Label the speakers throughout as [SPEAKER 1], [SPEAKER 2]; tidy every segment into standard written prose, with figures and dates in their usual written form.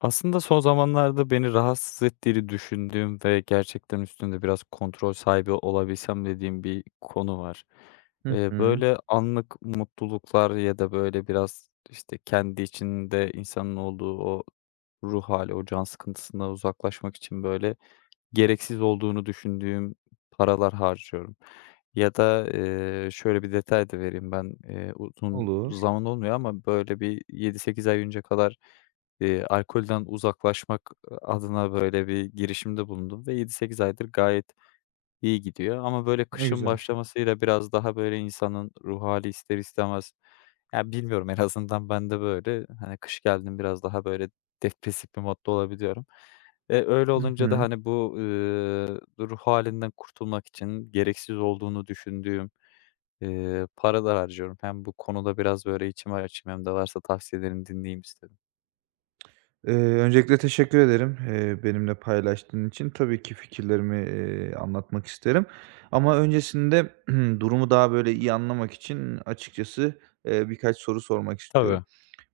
[SPEAKER 1] Aslında son zamanlarda beni rahatsız ettiğini düşündüğüm ve gerçekten üstünde biraz kontrol sahibi olabilsem dediğim bir konu var.
[SPEAKER 2] Hı hı.
[SPEAKER 1] Böyle anlık mutluluklar ya da böyle biraz işte kendi içinde insanın olduğu o ruh hali, o can sıkıntısından uzaklaşmak için böyle gereksiz olduğunu düşündüğüm paralar harcıyorum. Ya da, şöyle bir detay da vereyim ben, uzun
[SPEAKER 2] Olur.
[SPEAKER 1] zaman olmuyor ama böyle bir yedi sekiz ay önce kadar, alkolden uzaklaşmak adına böyle bir girişimde bulundum ve yedi sekiz aydır gayet İyi gidiyor ama böyle
[SPEAKER 2] Ne
[SPEAKER 1] kışın
[SPEAKER 2] güzel.
[SPEAKER 1] başlamasıyla biraz daha böyle insanın ruh hali ister istemez ya, bilmiyorum, en azından ben de böyle, hani, kış geldi, biraz daha böyle depresif bir modda olabiliyorum. E öyle
[SPEAKER 2] Hı
[SPEAKER 1] olunca da,
[SPEAKER 2] hı.
[SPEAKER 1] hani, bu, ruh halinden kurtulmak için gereksiz olduğunu düşündüğüm, paralar harcıyorum. Hem bu konuda biraz böyle içimi açayım hem de varsa tavsiyelerini dinleyeyim istedim.
[SPEAKER 2] Öncelikle teşekkür ederim, benimle paylaştığın için. Tabii ki fikirlerimi, anlatmak isterim ama öncesinde durumu daha böyle iyi anlamak için açıkçası, birkaç soru sormak istiyorum.
[SPEAKER 1] Tabii,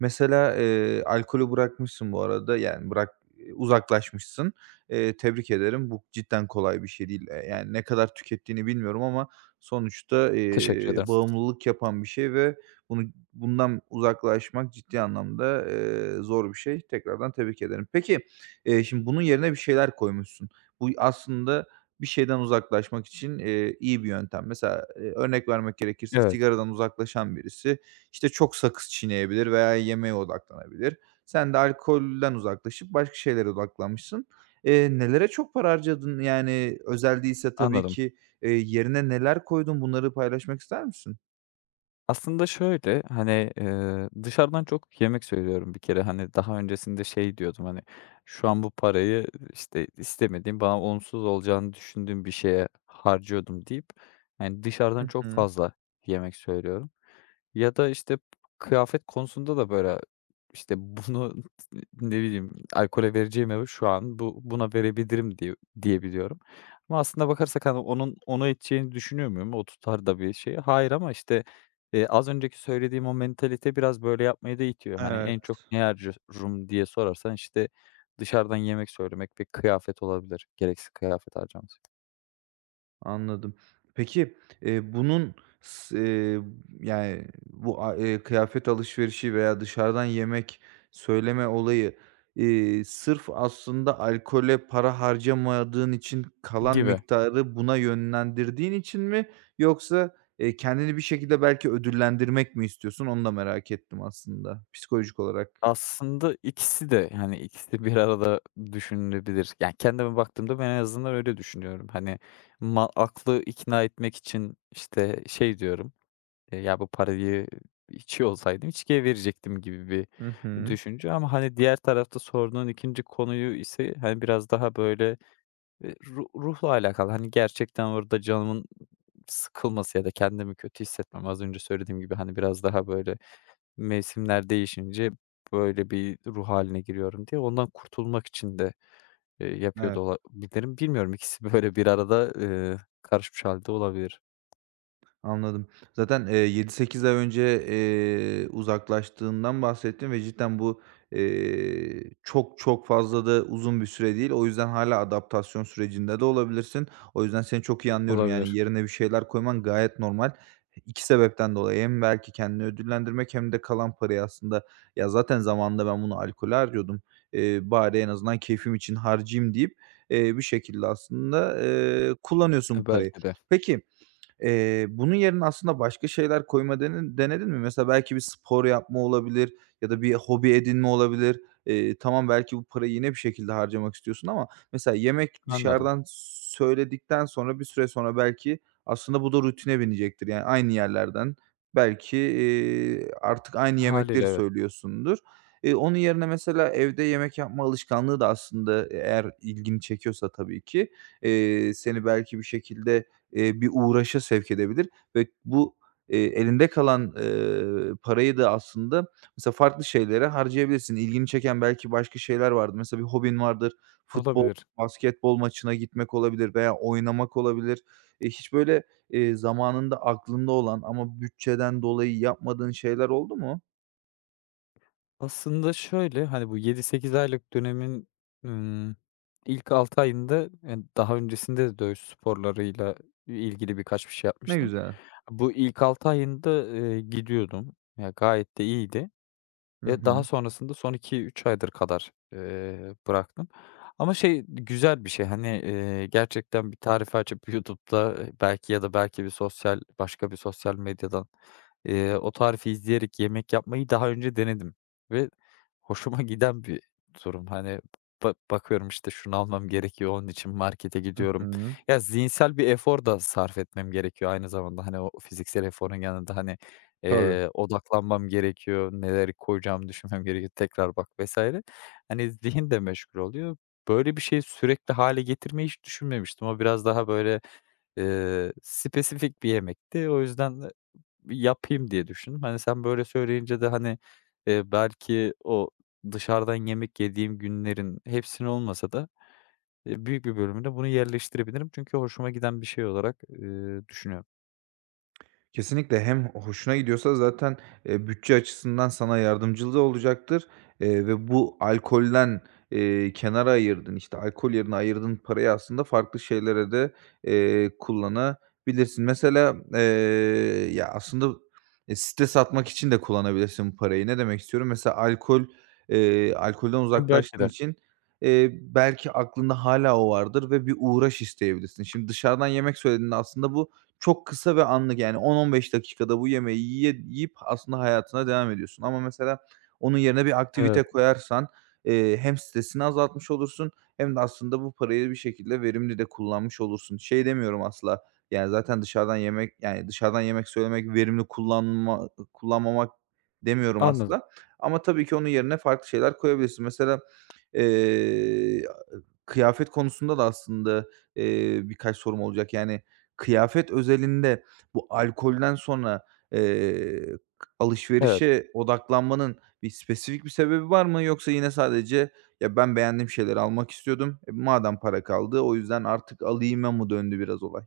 [SPEAKER 2] Mesela, alkolü bırakmışsın bu arada, yani, uzaklaşmışsın. Tebrik ederim. Bu cidden kolay bir şey değil. Yani, ne kadar tükettiğini bilmiyorum ama sonuçta,
[SPEAKER 1] teşekkür ederim.
[SPEAKER 2] bağımlılık yapan bir şey ve bundan uzaklaşmak ciddi anlamda, zor bir şey. Tekrardan tebrik ederim. Peki, şimdi bunun yerine bir şeyler koymuşsun. Bu aslında bir şeyden uzaklaşmak için, iyi bir yöntem. Mesela, örnek vermek gerekirse
[SPEAKER 1] Evet,
[SPEAKER 2] sigaradan uzaklaşan birisi, işte, çok sakız çiğneyebilir veya yemeğe odaklanabilir. Sen de alkolden uzaklaşıp başka şeylere odaklanmışsın. Nelere çok para harcadın? Yani özel değilse tabii
[SPEAKER 1] anladım.
[SPEAKER 2] ki, yerine neler koydun? Bunları paylaşmak ister misin?
[SPEAKER 1] Aslında şöyle, hani, dışarıdan çok yemek söylüyorum bir kere. Hani, daha öncesinde şey diyordum, hani, şu an bu parayı, işte, istemediğim, bana olumsuz olacağını düşündüğüm bir şeye harcıyordum deyip, hani, dışarıdan
[SPEAKER 2] Hı
[SPEAKER 1] çok
[SPEAKER 2] hı.
[SPEAKER 1] fazla yemek söylüyorum. Ya da, işte, kıyafet konusunda da, böyle, işte, bunu ne bileyim, alkole vereceğime şu an buna verebilirim diye diyebiliyorum. Ama aslında bakarsak, hani, onu edeceğini düşünüyor muyum? O tutar da bir şey? Hayır ama, işte, az önceki söylediğim o mentalite biraz böyle yapmaya da itiyor. Hani, en
[SPEAKER 2] Evet.
[SPEAKER 1] çok neye harcarım diye sorarsan, işte, dışarıdan yemek söylemek ve kıyafet olabilir. Gereksiz kıyafet harcaması
[SPEAKER 2] Anladım. Peki, bunun s yani, bu a kıyafet alışverişi veya dışarıdan yemek söyleme olayı, sırf aslında alkole para harcamadığın için kalan
[SPEAKER 1] gibi.
[SPEAKER 2] miktarı buna yönlendirdiğin için mi yoksa, kendini bir şekilde belki ödüllendirmek mi istiyorsun? Onu da merak ettim aslında psikolojik olarak.
[SPEAKER 1] Aslında ikisi de, hani, ikisi bir arada düşünülebilir. Yani, kendime baktığımda ben en azından öyle düşünüyorum. Hani, ma aklı ikna etmek için, işte, şey diyorum, "Ya, bu parayı içiyor olsaydım içkiye verecektim." gibi bir
[SPEAKER 2] Hı hı.
[SPEAKER 1] düşünce ama, hani, diğer tarafta sorduğun ikinci konuyu ise, hani, biraz daha böyle, ruhla alakalı. Hani, gerçekten orada canımın sıkılması ya da kendimi kötü hissetmem, az önce söylediğim gibi, hani, biraz daha böyle mevsimler değişince böyle bir ruh haline giriyorum diye ondan kurtulmak için de, yapıyor da
[SPEAKER 2] Evet.
[SPEAKER 1] olabilirim. Bilmiyorum, ikisi böyle bir arada, karışmış halde olabilir.
[SPEAKER 2] Anladım. Zaten, 7-8 ay önce, uzaklaştığından bahsettin ve cidden bu, çok çok fazla da uzun bir süre değil. O yüzden hala adaptasyon sürecinde de olabilirsin. O yüzden seni çok iyi anlıyorum. Yani,
[SPEAKER 1] Olabilir.
[SPEAKER 2] yerine bir şeyler koyman gayet normal. 2 sebepten dolayı hem belki kendini ödüllendirmek hem de kalan parayı aslında, "Ya, zaten zamanında ben bunu alkole harcıyordum, bari en azından keyfim için harcayayım." deyip, bir şekilde aslında, kullanıyorsun bu
[SPEAKER 1] E,
[SPEAKER 2] parayı.
[SPEAKER 1] belki de.
[SPEAKER 2] Peki, bunun yerine aslında başka şeyler koyma dene denedin mi? Mesela belki bir spor yapma olabilir ya da bir hobi edinme olabilir. Tamam, belki bu parayı yine bir şekilde harcamak istiyorsun ama mesela yemek
[SPEAKER 1] Anladım.
[SPEAKER 2] dışarıdan söyledikten sonra bir süre sonra belki aslında bu da rutine binecektir. Yani aynı yerlerden belki, artık aynı
[SPEAKER 1] Haliyle
[SPEAKER 2] yemekleri
[SPEAKER 1] evet.
[SPEAKER 2] söylüyorsundur. Onun yerine mesela evde yemek yapma alışkanlığı da aslında eğer ilgini çekiyorsa tabii ki, seni belki bir şekilde, bir uğraşa sevk edebilir ve bu, elinde kalan, parayı da aslında mesela farklı şeylere harcayabilirsin. İlgini çeken belki başka şeyler vardır. Mesela bir hobin vardır. Futbol,
[SPEAKER 1] Olabilir.
[SPEAKER 2] basketbol maçına gitmek olabilir veya oynamak olabilir. Hiç böyle, zamanında aklında olan ama bütçeden dolayı yapmadığın şeyler oldu mu?
[SPEAKER 1] Aslında şöyle, hani, bu yedi sekiz aylık dönemin, ımm, ilk 6 ayında, yani, daha öncesinde de dövüş sporlarıyla ilgili birkaç bir şey
[SPEAKER 2] Ne
[SPEAKER 1] yapmıştım.
[SPEAKER 2] güzel.
[SPEAKER 1] Bu ilk 6 ayında, gidiyordum. Ya, gayet de iyiydi.
[SPEAKER 2] Hı
[SPEAKER 1] Daha
[SPEAKER 2] hı.
[SPEAKER 1] sonrasında son iki üç aydır kadar, bıraktım ama şey, güzel bir şey, hani, gerçekten bir tarife açıp YouTube'da, belki ya da belki bir sosyal başka bir sosyal medyadan, o tarifi izleyerek yemek yapmayı daha önce denedim ve hoşuma giden bir durum. Hani, bakıyorum, işte, şunu almam gerekiyor, onun için markete
[SPEAKER 2] Hı
[SPEAKER 1] gidiyorum.
[SPEAKER 2] hı.
[SPEAKER 1] Ya, zihinsel bir efor da sarf etmem gerekiyor aynı zamanda, hani, o fiziksel eforun yanında, hani,
[SPEAKER 2] Tabii.
[SPEAKER 1] Odaklanmam gerekiyor, neleri koyacağımı düşünmem gerekiyor, tekrar bak vesaire. Hani, zihin de meşgul oluyor. Böyle bir şeyi sürekli hale getirmeyi hiç düşünmemiştim. O biraz daha böyle, spesifik bir yemekti. O yüzden de yapayım diye düşündüm. Hani, sen böyle söyleyince de, hani, belki o dışarıdan yemek yediğim günlerin hepsini olmasa da, büyük bir bölümüne bunu yerleştirebilirim. Çünkü hoşuma giden bir şey olarak, düşünüyorum.
[SPEAKER 2] Kesinlikle hem hoşuna gidiyorsa zaten, bütçe açısından sana yardımcı da olacaktır, ve bu alkolden, kenara ayırdın, işte, alkol yerine ayırdığın parayı aslında farklı şeylere de, kullanabilirsin. Mesela, ya, aslında, stres atmak için de kullanabilirsin bu parayı. Ne demek istiyorum? Mesela alkolden
[SPEAKER 1] Hem belki
[SPEAKER 2] uzaklaştığın
[SPEAKER 1] de
[SPEAKER 2] için, belki aklında hala o vardır ve bir uğraş isteyebilirsin. Şimdi dışarıdan yemek söylediğinde aslında bu çok kısa ve anlık, yani 10-15 dakikada bu yemeği yiyip aslında hayatına devam ediyorsun ama mesela onun yerine bir
[SPEAKER 1] evet,
[SPEAKER 2] aktivite koyarsan, hem stresini azaltmış olursun hem de aslında bu parayı bir şekilde verimli de kullanmış olursun. Şey demiyorum asla, yani zaten yani dışarıdan yemek söylemek verimli kullanmamak demiyorum
[SPEAKER 1] anladım.
[SPEAKER 2] asla ama tabii ki onun yerine farklı şeyler koyabilirsin. Mesela, eee kıyafet konusunda da aslında, birkaç sorum olacak. Yani kıyafet özelinde bu alkolden sonra, eee, k
[SPEAKER 1] Evet.
[SPEAKER 2] alışverişe odaklanmanın spesifik bir sebebi var mı? Yoksa yine sadece, "Ya, ben beğendiğim şeyleri almak istiyordum. E, madem para kaldı o yüzden artık alayıma" mı döndü biraz olay?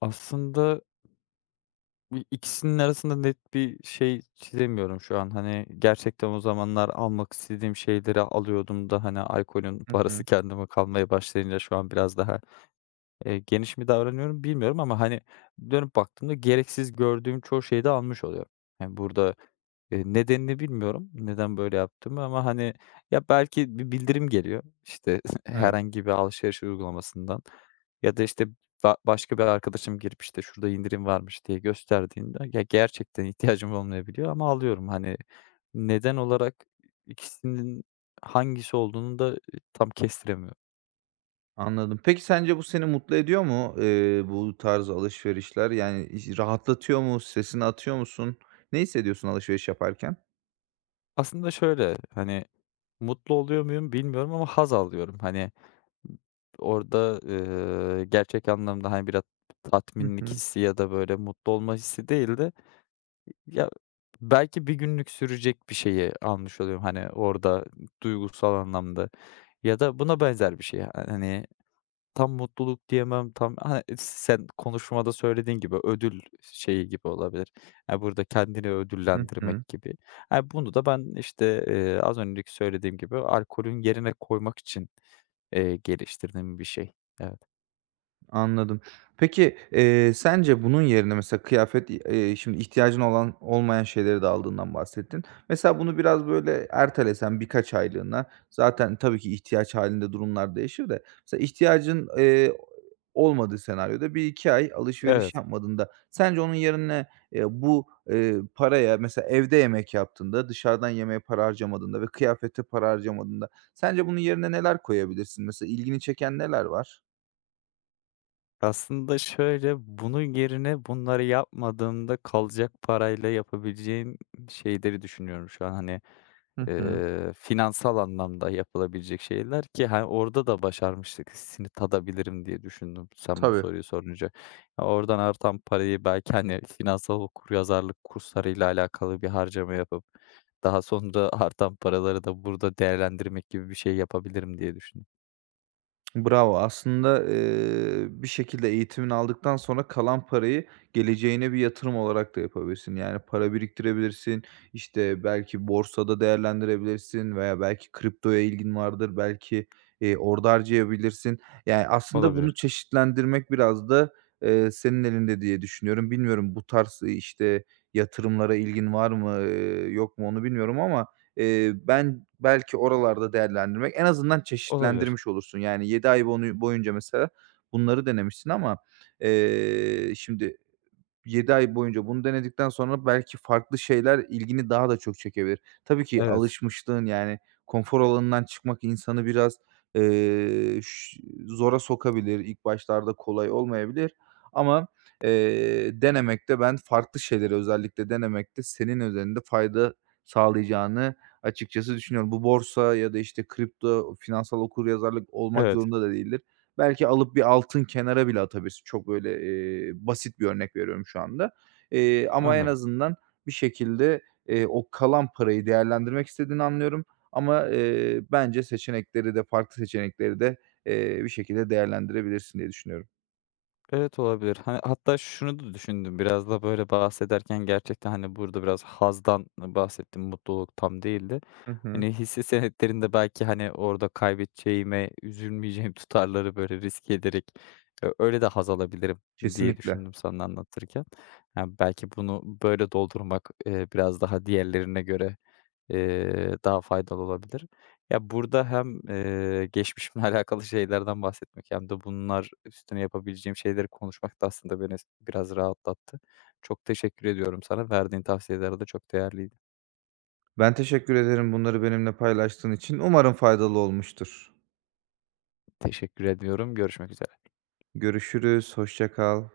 [SPEAKER 1] Aslında ikisinin arasında net bir şey çizemiyorum şu an. Hani, gerçekten o zamanlar almak istediğim şeyleri alıyordum da, hani, alkolün
[SPEAKER 2] Hı
[SPEAKER 1] parası
[SPEAKER 2] hı.
[SPEAKER 1] kendime kalmaya başlayınca şu an biraz daha geniş mi davranıyorum bilmiyorum ama, hani, dönüp baktığımda gereksiz gördüğüm çoğu şeyi de almış oluyorum. Hani, burada, nedenini bilmiyorum, neden böyle yaptığımı ama, hani, ya, belki bir bildirim geliyor, işte,
[SPEAKER 2] Evet.
[SPEAKER 1] herhangi bir alışveriş uygulamasından ya da, işte, başka bir arkadaşım girip, işte, "Şurada indirim varmış." diye gösterdiğinde, ya, gerçekten ihtiyacım olmayabiliyor ama alıyorum. Hani, neden olarak ikisinin hangisi olduğunu da, tam kestiremiyorum.
[SPEAKER 2] Anladım. Peki sence bu seni mutlu ediyor mu, bu tarz alışverişler? Yani, iş rahatlatıyor mu? Sesini atıyor musun? Ne hissediyorsun alışveriş yaparken?
[SPEAKER 1] Aslında şöyle, hani, mutlu oluyor muyum bilmiyorum ama haz alıyorum. Hani, orada, gerçek anlamda, hani, biraz
[SPEAKER 2] Hı
[SPEAKER 1] tatminlik
[SPEAKER 2] hı.
[SPEAKER 1] hissi ya da böyle mutlu olma hissi değil de ya, belki bir günlük sürecek bir şeyi almış oluyorum, hani, orada duygusal anlamda ya da buna benzer bir şey. Hani, tam mutluluk diyemem, tam hani, sen konuşmada söylediğin gibi ödül şeyi gibi olabilir. Ya, burada kendini
[SPEAKER 2] Hı hı.
[SPEAKER 1] ödüllendirmek gibi. Ha, bunu da ben, işte, az önceki söylediğim gibi alkolün yerine koymak için, geliştirdiğim bir şey. Evet.
[SPEAKER 2] Anladım. Peki, sence bunun yerine mesela kıyafet, şimdi ihtiyacın olan olmayan şeyleri de aldığından bahsettin. Mesela bunu biraz böyle ertelesen birkaç aylığına zaten tabii ki ihtiyaç halinde durumlar değişir de mesela ihtiyacın, olmadığı senaryoda 1-2 ay
[SPEAKER 1] Evet.
[SPEAKER 2] alışveriş yapmadığında sence onun yerine, paraya mesela evde yemek yaptığında, dışarıdan yemeğe para harcamadığında ve kıyafete para harcamadığında sence bunun yerine neler koyabilirsin? Mesela ilgini çeken neler var?
[SPEAKER 1] Aslında şöyle, bunun yerine bunları yapmadığımda kalacak parayla yapabileceğim şeyleri düşünüyorum şu an. Hani,
[SPEAKER 2] Hı hı.
[SPEAKER 1] Finansal anlamda yapılabilecek şeyler ki, hani, orada da başarmıştık hissini tadabilirim diye düşündüm sen bu
[SPEAKER 2] Tabii.
[SPEAKER 1] soruyu sorunca. Ya, oradan artan parayı belki, hani, finansal okuryazarlık kurslarıyla alakalı bir harcama yapıp daha sonra artan paraları da burada değerlendirmek gibi bir şey yapabilirim diye düşündüm.
[SPEAKER 2] Bravo. Aslında, bir şekilde eğitimini aldıktan sonra kalan parayı geleceğine bir yatırım olarak da yapabilirsin. Yani para biriktirebilirsin, işte, belki borsada değerlendirebilirsin veya belki kriptoya ilgin vardır, belki, orada harcayabilirsin. Yani, aslında bunu
[SPEAKER 1] Olabilir,
[SPEAKER 2] çeşitlendirmek biraz da, senin elinde diye düşünüyorum. Bilmiyorum bu tarz, işte, yatırımlara ilgin var mı, yok mu onu bilmiyorum ama ben belki oralarda değerlendirmek en azından
[SPEAKER 1] olabilir.
[SPEAKER 2] çeşitlendirmiş olursun. Yani 7 ay boyunca mesela bunları denemişsin ama, şimdi 7 ay boyunca bunu denedikten sonra belki farklı şeyler ilgini daha da çok çekebilir. Tabii ki
[SPEAKER 1] Evet,
[SPEAKER 2] alışmışlığın, yani, konfor alanından çıkmak insanı biraz, ş zora sokabilir. İlk başlarda kolay olmayabilir ama, denemekte ben farklı şeyleri özellikle denemekte senin üzerinde fayda sağlayacağını açıkçası düşünüyorum. Bu borsa ya da, işte, kripto, finansal okuryazarlık olmak
[SPEAKER 1] evet,
[SPEAKER 2] zorunda da değildir. Belki alıp bir altın kenara bile atabilirsin. Çok böyle, basit bir örnek veriyorum şu anda. Ama en
[SPEAKER 1] anladım.
[SPEAKER 2] azından bir şekilde, o kalan parayı değerlendirmek istediğini anlıyorum ama, bence farklı seçenekleri de, bir şekilde değerlendirebilirsin diye düşünüyorum.
[SPEAKER 1] Evet, olabilir. Hani, hatta şunu da düşündüm biraz da, böyle, bahsederken gerçekten, hani, burada biraz hazdan bahsettim, mutluluk tam değildi.
[SPEAKER 2] Hı hı.
[SPEAKER 1] Hani, hisse senetlerinde belki, hani, orada kaybedeceğime, üzülmeyeceğim tutarları, böyle, riske ederek, öyle de haz alabilirim diye
[SPEAKER 2] Kesinlikle.
[SPEAKER 1] düşündüm sana anlatırken. Ya, belki bunu böyle doldurmak, biraz daha diğerlerine göre daha faydalı olabilir. Ya, burada hem, geçmişimle alakalı şeylerden bahsetmek hem de bunlar üstüne yapabileceğim şeyleri konuşmak da aslında beni biraz rahatlattı. Çok teşekkür ediyorum sana. Verdiğin tavsiyeler de çok değerliydi.
[SPEAKER 2] Ben teşekkür ederim bunları benimle paylaştığın için. Umarım faydalı olmuştur.
[SPEAKER 1] Teşekkür ediyorum. Görüşmek üzere.
[SPEAKER 2] Görüşürüz, hoşça kal.